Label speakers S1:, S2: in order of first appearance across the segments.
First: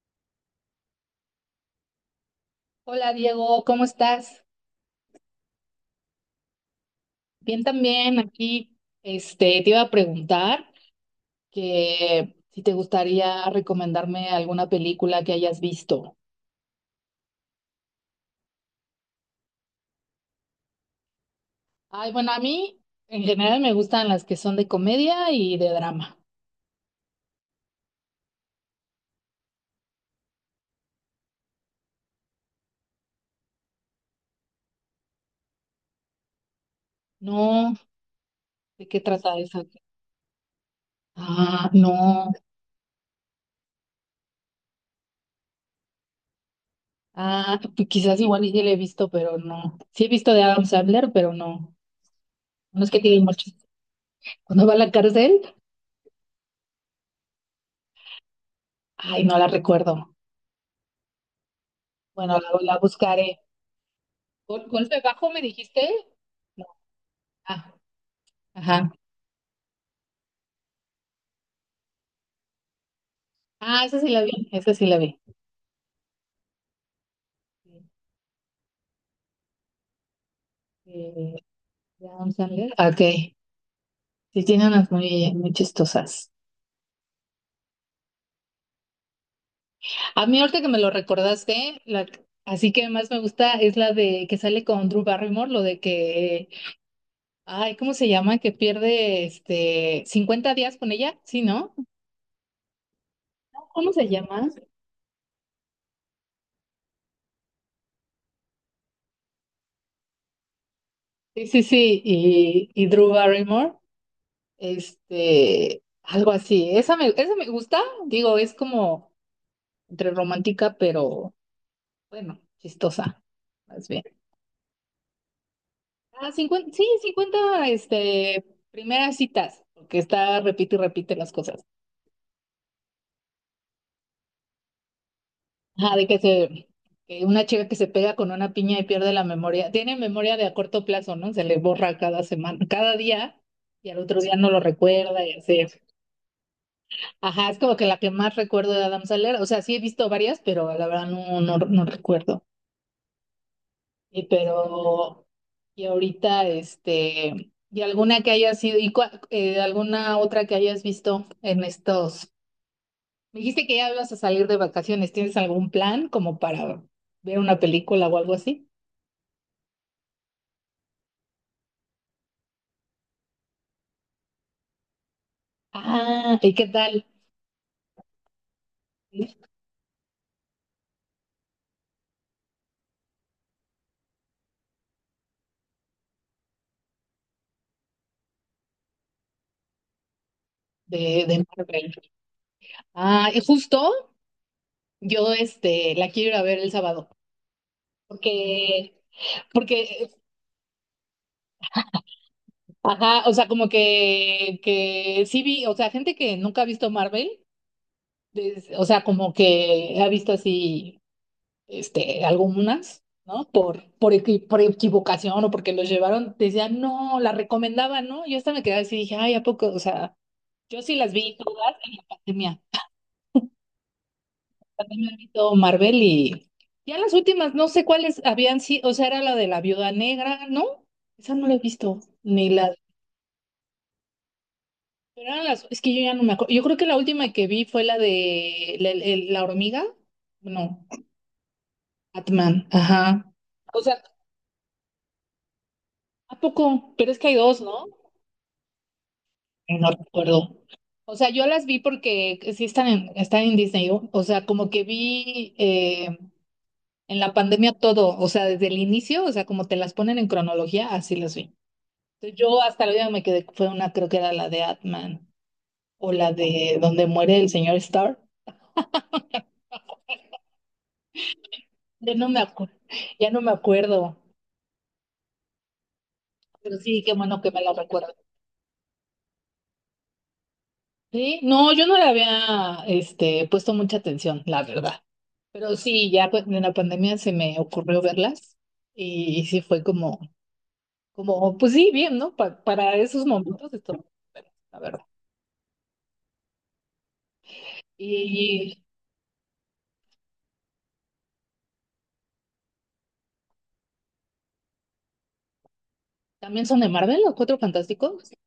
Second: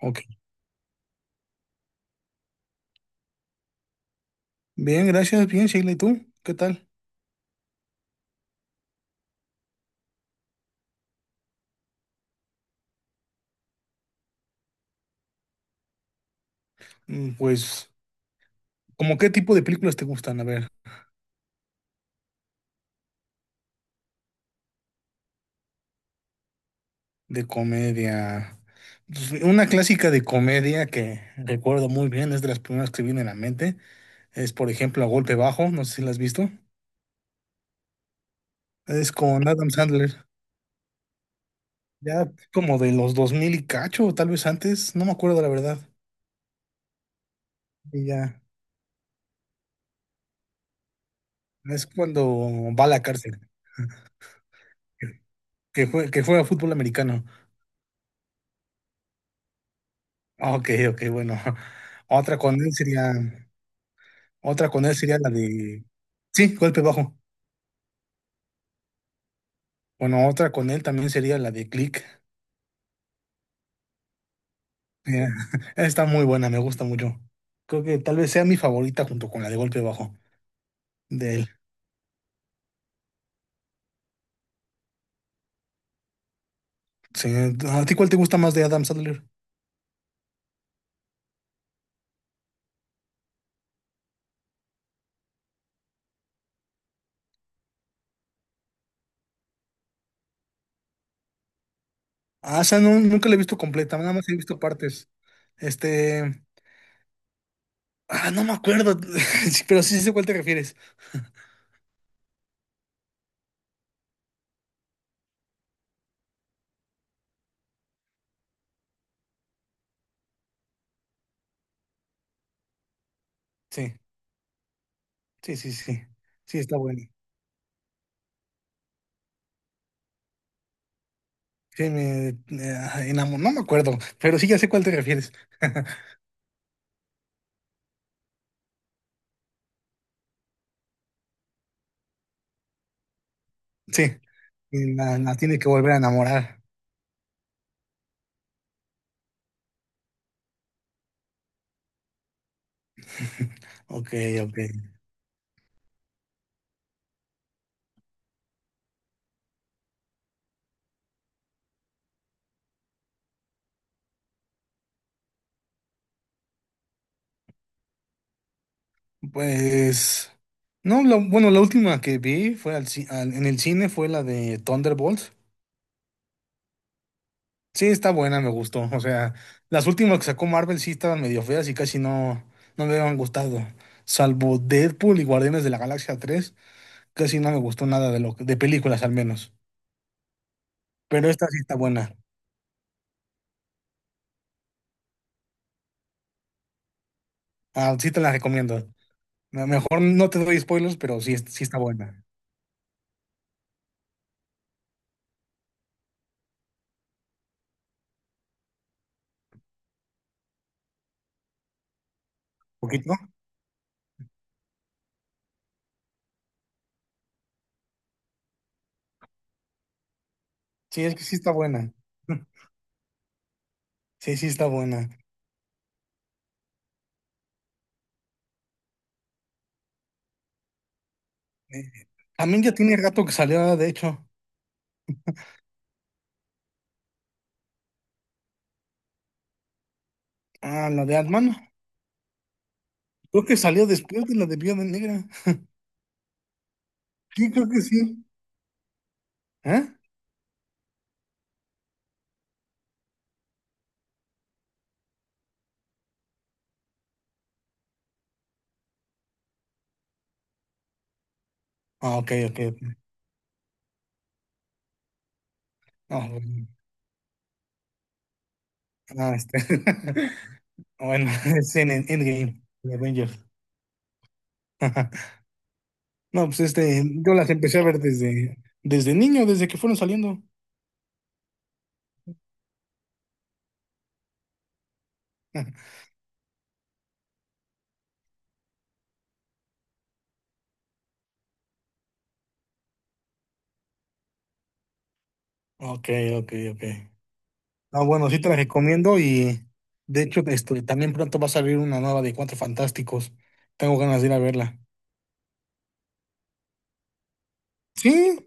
S1: Ok.
S2: Hola Diego, ¿cómo estás?
S1: Bien, gracias. Bien, Sheila. ¿Y tú? ¿Qué tal?
S2: Bien también aquí. Te iba a preguntar que si te gustaría recomendarme alguna película que hayas visto.
S1: Pues, ¿cómo qué tipo de películas te gustan? A ver,
S2: Ay, bueno, a mí en general me gustan las que son de comedia y de drama.
S1: de comedia. Pues, una clásica de comedia que recuerdo muy bien, es de las primeras que viene a la mente. Es, por ejemplo, A Golpe Bajo. No sé si la has visto.
S2: No, ¿de qué
S1: Es
S2: trata
S1: con
S2: esa?
S1: Adam Sandler.
S2: Ah, no.
S1: Ya como de los 2000 y cacho, o tal vez antes. No me acuerdo la verdad.
S2: Ah, pues
S1: Y
S2: quizás
S1: ya.
S2: igual y sí la he visto, pero no. Sí he visto de Adam Sandler, pero no.
S1: Es cuando
S2: No
S1: va a
S2: es que
S1: la
S2: tiene
S1: cárcel.
S2: mucho. Cuando va a la
S1: Que,
S2: cárcel,
S1: que juega fútbol americano.
S2: ay, no la recuerdo.
S1: Ah, ok, ok, bueno.
S2: Bueno,
S1: Otra con
S2: la,
S1: él
S2: la
S1: sería.
S2: buscaré.
S1: Otra con él
S2: ¿Golpe
S1: sería
S2: bajo
S1: la
S2: me dijiste?
S1: de... Sí,
S2: No.
S1: golpe bajo.
S2: Ah, ajá.
S1: Bueno, otra con él también sería la de Click.
S2: Ah, esa sí la vi, esa sí la vi.
S1: Mira, está muy buena, me gusta mucho. Creo que tal vez sea mi favorita junto con la de golpe bajo
S2: Eh,
S1: de él.
S2: de Adam Sandler. Ah, ok. Sí, tiene unas muy, muy chistosas.
S1: Sí, ¿a ti cuál te gusta más de Adam Sandler?
S2: A mí ahorita que me lo recordaste, así que más me gusta es la de que sale con Drew Barrymore, lo de que, ay, ¿cómo se llama? Que pierde 50 días con ella, ¿sí, no?
S1: Ah, esa no, nunca la he visto
S2: ¿Cómo
S1: completa,
S2: se
S1: nada más he
S2: llama?
S1: visto partes. Este... Ah, no me acuerdo, sí, pero sí sé cuál te refieres.
S2: Sí, sí, sí, y Drew Barrymore. Algo así. Esa me gusta, digo, es como entre romántica, pero bueno, chistosa, más
S1: Sí,
S2: bien.
S1: sí, sí, sí.
S2: Ah,
S1: Sí,
S2: cincuenta
S1: está
S2: sí,
S1: bueno.
S2: cincuenta primeras citas, porque está, repite y repite las cosas.
S1: Sí, enamoró, no me acuerdo, pero sí ya sé cuál te refieres.
S2: Ajá, que una chica que se pega con una piña y pierde la memoria, tiene memoria de a corto plazo, ¿no? Se le borra cada semana, cada día, y al
S1: Sí,
S2: otro día no lo
S1: y
S2: recuerda y
S1: la tiene
S2: así.
S1: que volver a enamorar.
S2: Ajá, es como que la que más recuerdo de Adam Sandler, o sea, sí he visto varias, pero la verdad no, no recuerdo.
S1: Ok,
S2: Y
S1: ok.
S2: pero, y ahorita, y alguna que haya sido, alguna otra que hayas visto en estos. Me dijiste que ya ibas a salir de vacaciones. ¿Tienes algún plan como para ver una película o algo así?
S1: Pues, no, bueno, la última que vi fue en el cine fue la de Thunderbolts.
S2: Ah, ¿y qué tal?
S1: Sí, está buena, me gustó. O sea,
S2: De,
S1: las últimas que sacó Marvel sí estaban medio feas y casi no me habían gustado. Salvo Deadpool y Guardianes de la Galaxia 3, casi no me gustó nada de de películas al menos. Pero
S2: de
S1: esta sí está
S2: Marvel.
S1: buena.
S2: Ah, y justo yo, la quiero ir a ver el sábado.
S1: Ah, sí te la recomiendo.
S2: Porque
S1: Mejor
S2: porque,
S1: no te doy spoilers, pero sí, sí está buena.
S2: ajá, o sea, como que sí vi, o sea, gente que nunca ha visto Marvel, o sea, como que ha visto así, algunas,
S1: ¿Poquito?
S2: ¿no? Por equivocación o porque los llevaron, decían, no, las recomendaban, ¿no? Yo hasta me quedaba así, dije, ay, ¿a poco? O sea, yo sí
S1: Sí,
S2: las
S1: es que
S2: vi
S1: sí está
S2: todas
S1: buena.
S2: en la pandemia.
S1: Sí, sí está
S2: También
S1: buena.
S2: me he visto Marvel y ya las últimas, no sé cuáles habían sido, o sea, era la de la Viuda Negra, ¿no? Esa no la he
S1: Eh,
S2: visto, ni
S1: también ya
S2: la.
S1: tiene rato que salió, de hecho.
S2: Es que yo ya no me acuerdo. Yo creo que la última que vi fue la de la hormiga. No,
S1: Ah, la de Ant-Man.
S2: Batman, ajá.
S1: Creo que
S2: O
S1: salió
S2: sea,
S1: después de la de Viuda Negra.
S2: ¿a poco? Pero es que hay
S1: Sí,
S2: dos,
S1: creo que
S2: ¿no?
S1: sí. ¿Eh?
S2: No recuerdo. O sea, yo las vi porque sí están en Disney. O sea, como que vi, en la pandemia todo, o sea, desde el inicio, o sea, como te las ponen en cronología, así las vi.
S1: Ah, ok,
S2: Entonces,
S1: ok,
S2: yo hasta la
S1: ok.
S2: vida me quedé, fue una, creo que era la de Atman o
S1: Ah,
S2: la
S1: bueno.
S2: de donde muere el señor Starr.
S1: Ah, Bueno, es en
S2: Ya no me
S1: Endgame,
S2: acuerdo,
S1: de
S2: ya
S1: Avengers.
S2: no me acuerdo,
S1: No, pues
S2: pero sí, qué
S1: yo
S2: bueno
S1: las
S2: que me la
S1: empecé a ver
S2: recuerdo.
S1: desde, desde niño, desde que fueron saliendo.
S2: Sí, no, yo no le había, puesto mucha atención, la verdad. Pero sí, ya pues, en la pandemia se me ocurrió verlas sí fue como, pues sí, bien, ¿no? Para esos momentos, la verdad.
S1: Ok, ok, ok. No, bueno, sí te la
S2: Y
S1: recomiendo y de hecho también pronto va a salir una nueva de Cuatro Fantásticos. Tengo ganas de ir a verla.
S2: también son de Marvel, los Cuatro Fantásticos.
S1: Sí,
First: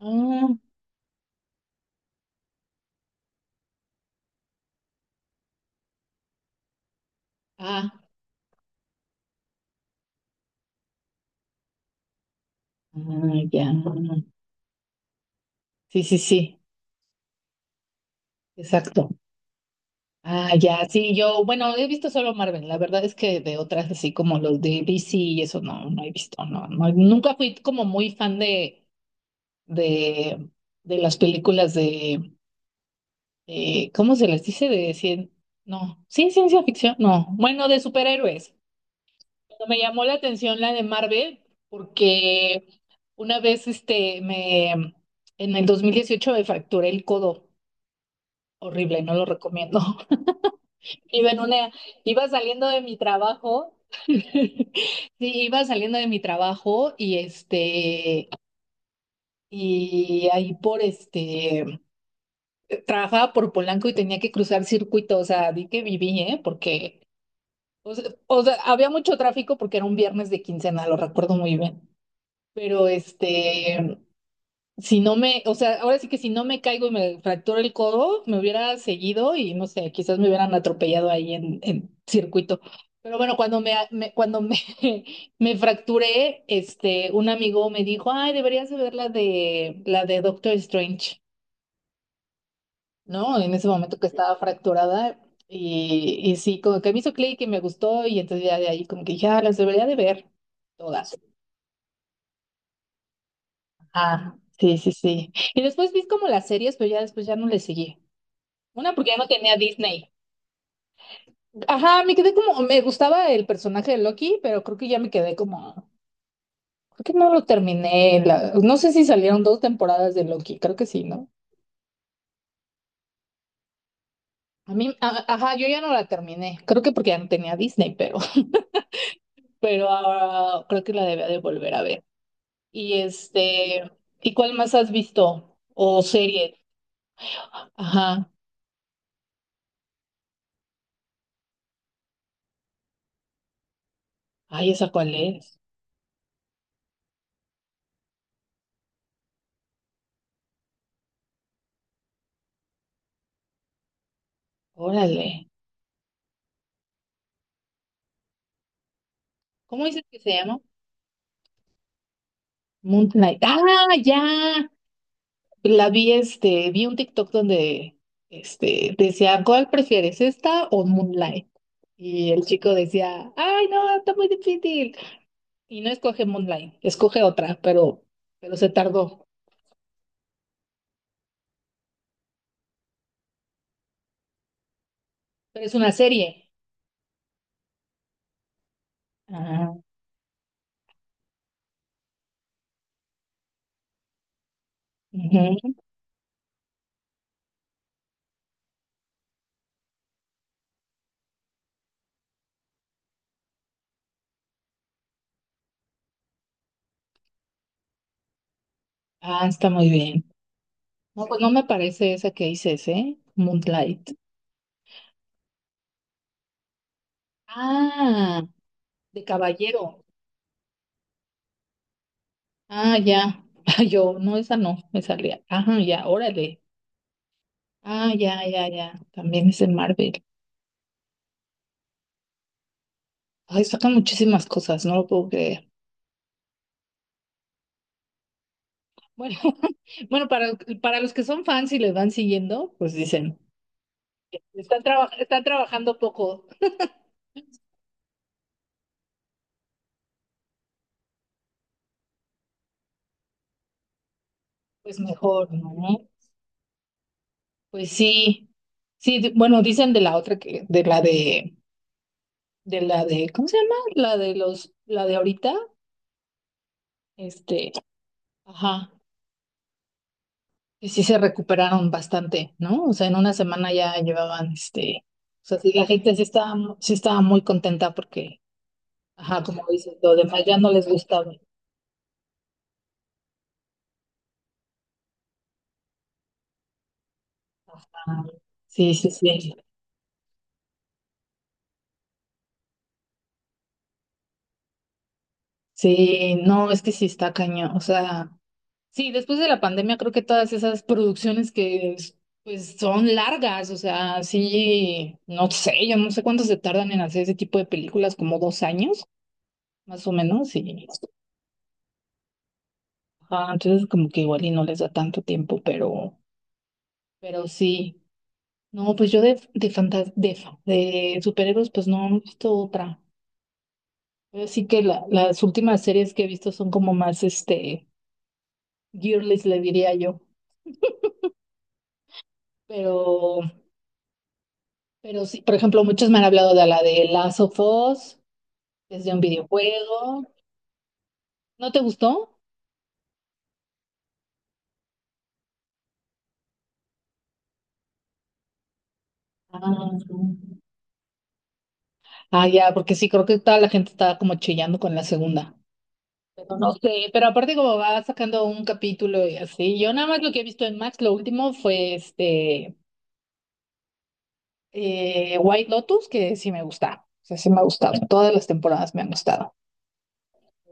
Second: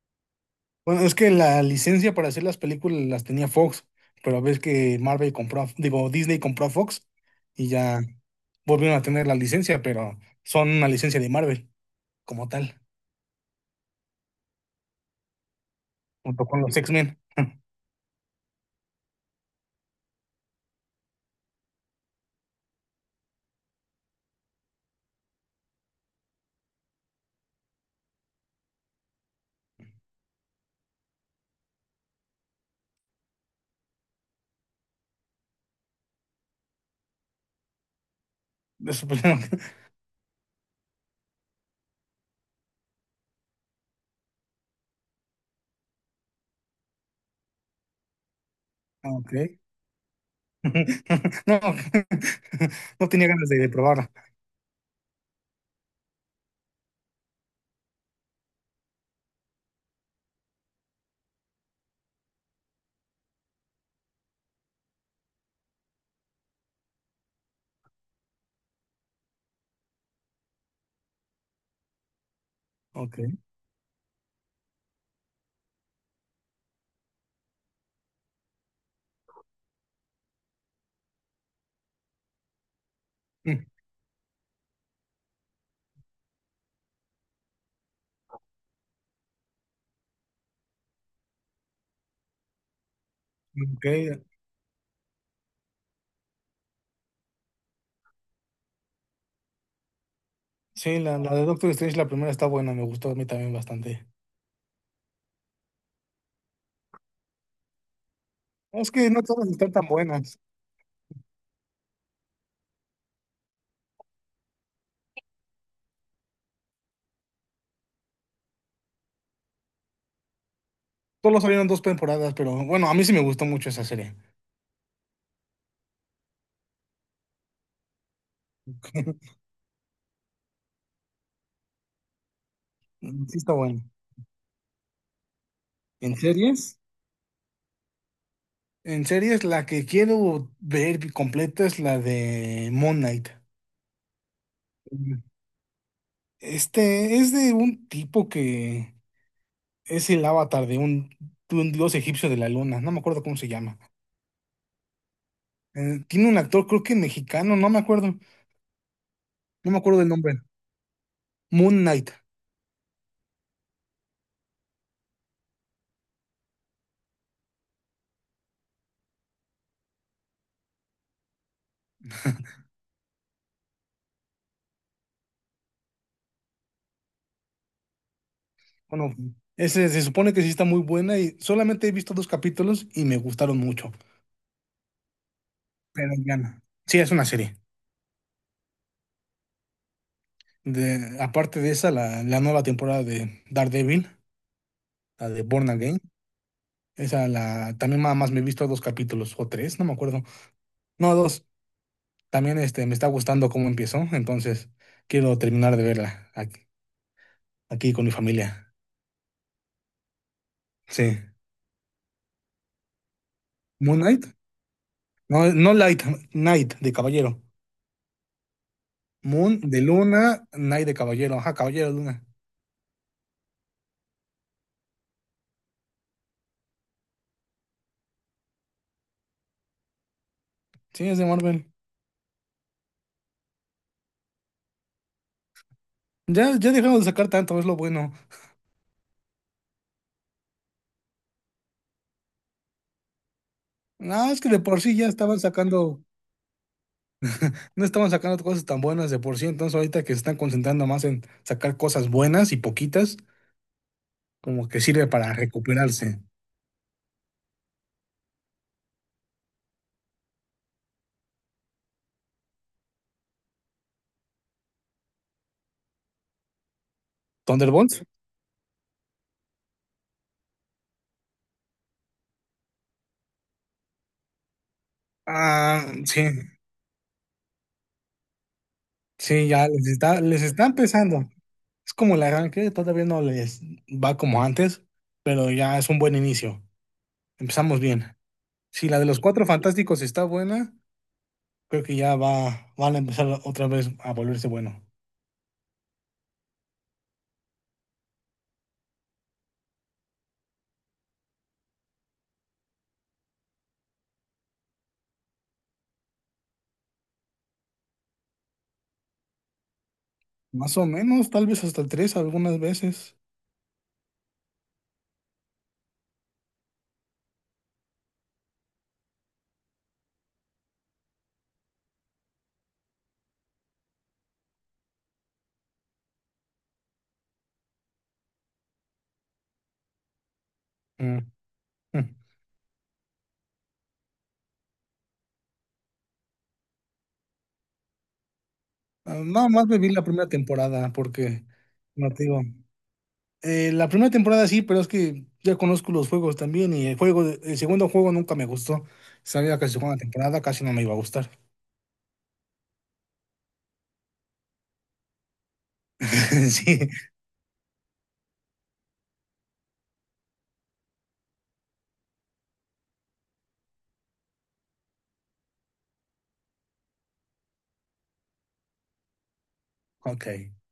S2: Ah,
S1: bueno, es que la licencia para hacer las películas las tenía Fox, pero ves que Marvel compró, digo, Disney compró a Fox y
S2: ah,
S1: ya volvieron a tener la licencia, pero son una licencia de Marvel como tal,
S2: ah, ya. Sí, sí,
S1: junto
S2: sí,
S1: con los X-Men.
S2: exacto. Ah, ya, sí, yo, bueno, he visto solo Marvel, la verdad es que de otras así como los de DC y eso no, no he visto, no, no, nunca fui como muy fan de, de, de las películas de, ¿cómo se les dice? De cien, no, sí, ciencia ficción, no, bueno, de superhéroes.
S1: Eso, pues, ah,
S2: Pero me llamó la atención la de Marvel, porque una vez, en el 2018 me fracturé el codo, horrible, no lo
S1: ok.
S2: recomiendo. Iba en
S1: No,
S2: una, Iba saliendo de mi
S1: no tenía ganas de
S2: trabajo,
S1: probarla.
S2: sí, iba saliendo de mi trabajo. Y ahí, trabajaba por Polanco y tenía que cruzar circuito, o sea, di que viví, ¿eh? O sea, había mucho tráfico porque era un viernes de quincena, lo recuerdo muy bien. Pero
S1: Ok.
S2: este, si no me, O sea, ahora sí que si no me caigo y me fracturo el codo, me hubiera seguido y no sé, quizás me hubieran atropellado ahí en circuito. Pero bueno, cuando
S1: Mm,
S2: me, me- cuando me, me fracturé, un amigo me dijo, ay, deberías de ver la de Doctor Strange. ¿No? En ese
S1: ok,
S2: momento que estaba fracturada y sí, como que me hizo clic y me gustó y entonces ya de ahí como que dije, ah, las debería de ver
S1: sí,
S2: todas.
S1: la de Doctor Strange, la primera está buena, me gustó a mí también bastante.
S2: Ah, sí, sí, sí. Y después vi como las series, pero ya después ya no le seguí.
S1: No, es
S2: Una
S1: que
S2: porque ya
S1: no
S2: no
S1: todas
S2: tenía
S1: están tan
S2: Disney.
S1: buenas.
S2: Ajá, me quedé como, me gustaba el personaje de Loki, pero creo que ya me quedé como, creo que no lo terminé. No sé si salieron dos temporadas de Loki, creo que sí, ¿no?
S1: Solo salieron dos temporadas, pero bueno, a mí sí me gustó mucho esa serie.
S2: Ajá, yo ya no la terminé, creo que porque ya no tenía Disney, pero, pero ahora creo que la debía de volver a ver. Y
S1: Sí está buena.
S2: este, ¿Y cuál más has visto? O
S1: ¿En
S2: serie.
S1: series?
S2: Ajá.
S1: En series, la que quiero ver completa es la de Moon Knight.
S2: Ay, ¿esa cuál es?
S1: Este es de un tipo que es el avatar de un dios egipcio de la luna, no me acuerdo cómo se llama.
S2: Órale.
S1: Tiene un actor, creo que mexicano, no me acuerdo, no me
S2: ¿Cómo
S1: acuerdo
S2: dices
S1: del
S2: que se
S1: nombre.
S2: llama?
S1: Moon Knight.
S2: Moon Knight. Ah, ya. La vi, vi un TikTok donde, decía, ¿cuál prefieres, esta o Moonlight? Y el chico decía, ay, no, está muy difícil. Y no escoge Moonlight, escoge otra, pero se
S1: Bueno,
S2: tardó.
S1: ese se supone que sí está muy buena y solamente he visto dos capítulos y me gustaron mucho.
S2: Pero es una
S1: Pero ya,
S2: serie.
S1: no. Sí, es una serie.
S2: Ah,
S1: De, aparte de esa, la nueva temporada de Daredevil, la de Born
S2: ujú.
S1: Again, esa la también nada más me he visto dos capítulos o tres, no me acuerdo. No, dos. También me está gustando cómo empezó, entonces quiero terminar de verla aquí, aquí con mi familia.
S2: Ah, está muy bien.
S1: Sí.
S2: No, pues no me parece esa que dices, ¿eh?
S1: ¿Moon
S2: Moonlight.
S1: Knight? No, no Light, Knight de caballero.
S2: Ah, de
S1: Moon de
S2: caballero.
S1: luna, Knight de caballero. Ajá, caballero de luna.
S2: Ah, ya. Yo, no, esa no, me salía. Ajá, ya, órale. Ah, ya, ya, ya. También es en Marvel.
S1: Sí, es de Marvel.
S2: Ay, sacan muchísimas cosas, no lo puedo creer.
S1: Ya, ya dejaron de sacar tanto, es lo bueno.
S2: Bueno, bueno, para los que son fans y les van siguiendo, pues dicen,
S1: No, es que de por
S2: están,
S1: sí ya
S2: traba-
S1: estaban
S2: están trabajando
S1: sacando,
S2: poco,
S1: no estaban sacando cosas tan buenas de por sí, entonces ahorita que se están concentrando más en sacar cosas buenas y poquitas, como que
S2: pues
S1: sirve para
S2: mejor, ¿no?
S1: recuperarse.
S2: Pues sí. Sí, bueno, dicen de la otra que, de la de, ¿cómo se llama? La de ahorita, este,
S1: ¿Thunderbolts?
S2: ajá, y sí se recuperaron bastante, ¿no? O sea, en una semana ya llevaban, o sea, sí, la
S1: Ah,
S2: gente sí
S1: sí,
S2: estaba, sí estaba muy contenta porque, ajá,
S1: sí,
S2: como
S1: ya
S2: dices, lo
S1: les
S2: demás ya
S1: está
S2: no les
S1: empezando.
S2: gustaba.
S1: Es como el arranque, todavía no les va como antes, pero ya es un buen inicio. Empezamos bien.
S2: Ah,
S1: Si
S2: sí,
S1: la de
S2: sí,
S1: los Cuatro
S2: sí.
S1: Fantásticos está buena, creo que ya va, van a empezar otra vez a volverse bueno.
S2: Sí, no, es que sí está cañón. O sea, sí, después de la pandemia creo que todas esas producciones que pues son largas, o sea, sí, no sé, yo no sé cuánto se tardan en hacer ese tipo de películas, como 2 años más o menos, y
S1: Más o menos, tal vez hasta tres algunas veces.
S2: ajá, entonces como que igual y no les da tanto tiempo, pero sí. No, pues yo de fantas- de, fa- de superhéroes, pues no, no he visto otra. Así que las últimas series que he visto son como más girlies, le diría yo.
S1: Mm, mm.
S2: Pero, pero sí, por ejemplo, muchos me han hablado de la de Last of Us, desde un
S1: Ah, nada más me vi la
S2: videojuego.
S1: primera temporada porque,
S2: ¿No te
S1: no te
S2: gustó?
S1: digo, la primera temporada sí, pero es que ya conozco los juegos también y el juego, el segundo juego nunca me gustó. Sabía que la
S2: Ah,
S1: segunda temporada casi no me iba a gustar.
S2: ah, ya, porque sí, creo que toda la gente estaba como chillando con la segunda. Pero no
S1: Sí,
S2: sé, pero aparte como va sacando un capítulo y así, yo nada más lo que he visto en Max, lo último fue White Lotus, que sí me gusta, o sea, sí me ha gustado, todas las temporadas me han gustado.
S1: ok,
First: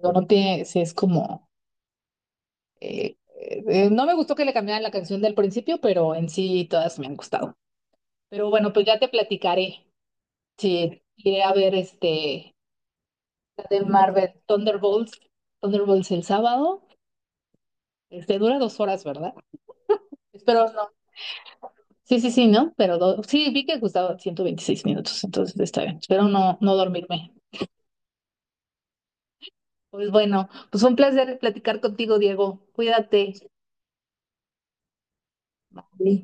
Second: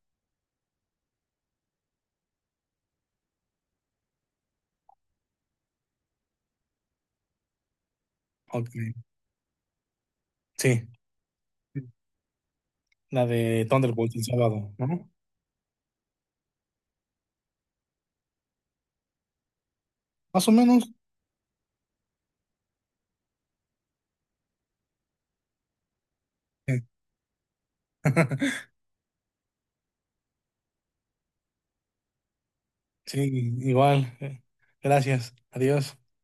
S2: No, no tiene, sí es como, no me gustó que le cambiaran la canción del principio, pero en sí todas me han gustado. Pero bueno,
S1: ok,
S2: pues ya te platicaré,
S1: sí.
S2: sí, iré a ver
S1: La
S2: la
S1: de
S2: de
S1: Thunderbolt el
S2: Marvel,
S1: sábado, ¿no?
S2: Thunderbolts, el sábado, dura 2 horas, ¿verdad?
S1: Más o
S2: Espero no.
S1: menos.
S2: Sí, sí, sí, ¿no? Pero sí, vi que gustaba 126 minutos, entonces está bien. Espero no, no dormirme. Pues bueno, pues fue un placer platicar contigo, Diego.
S1: Sí,
S2: Cuídate.
S1: igual. Gracias. Adiós.
S2: Sí.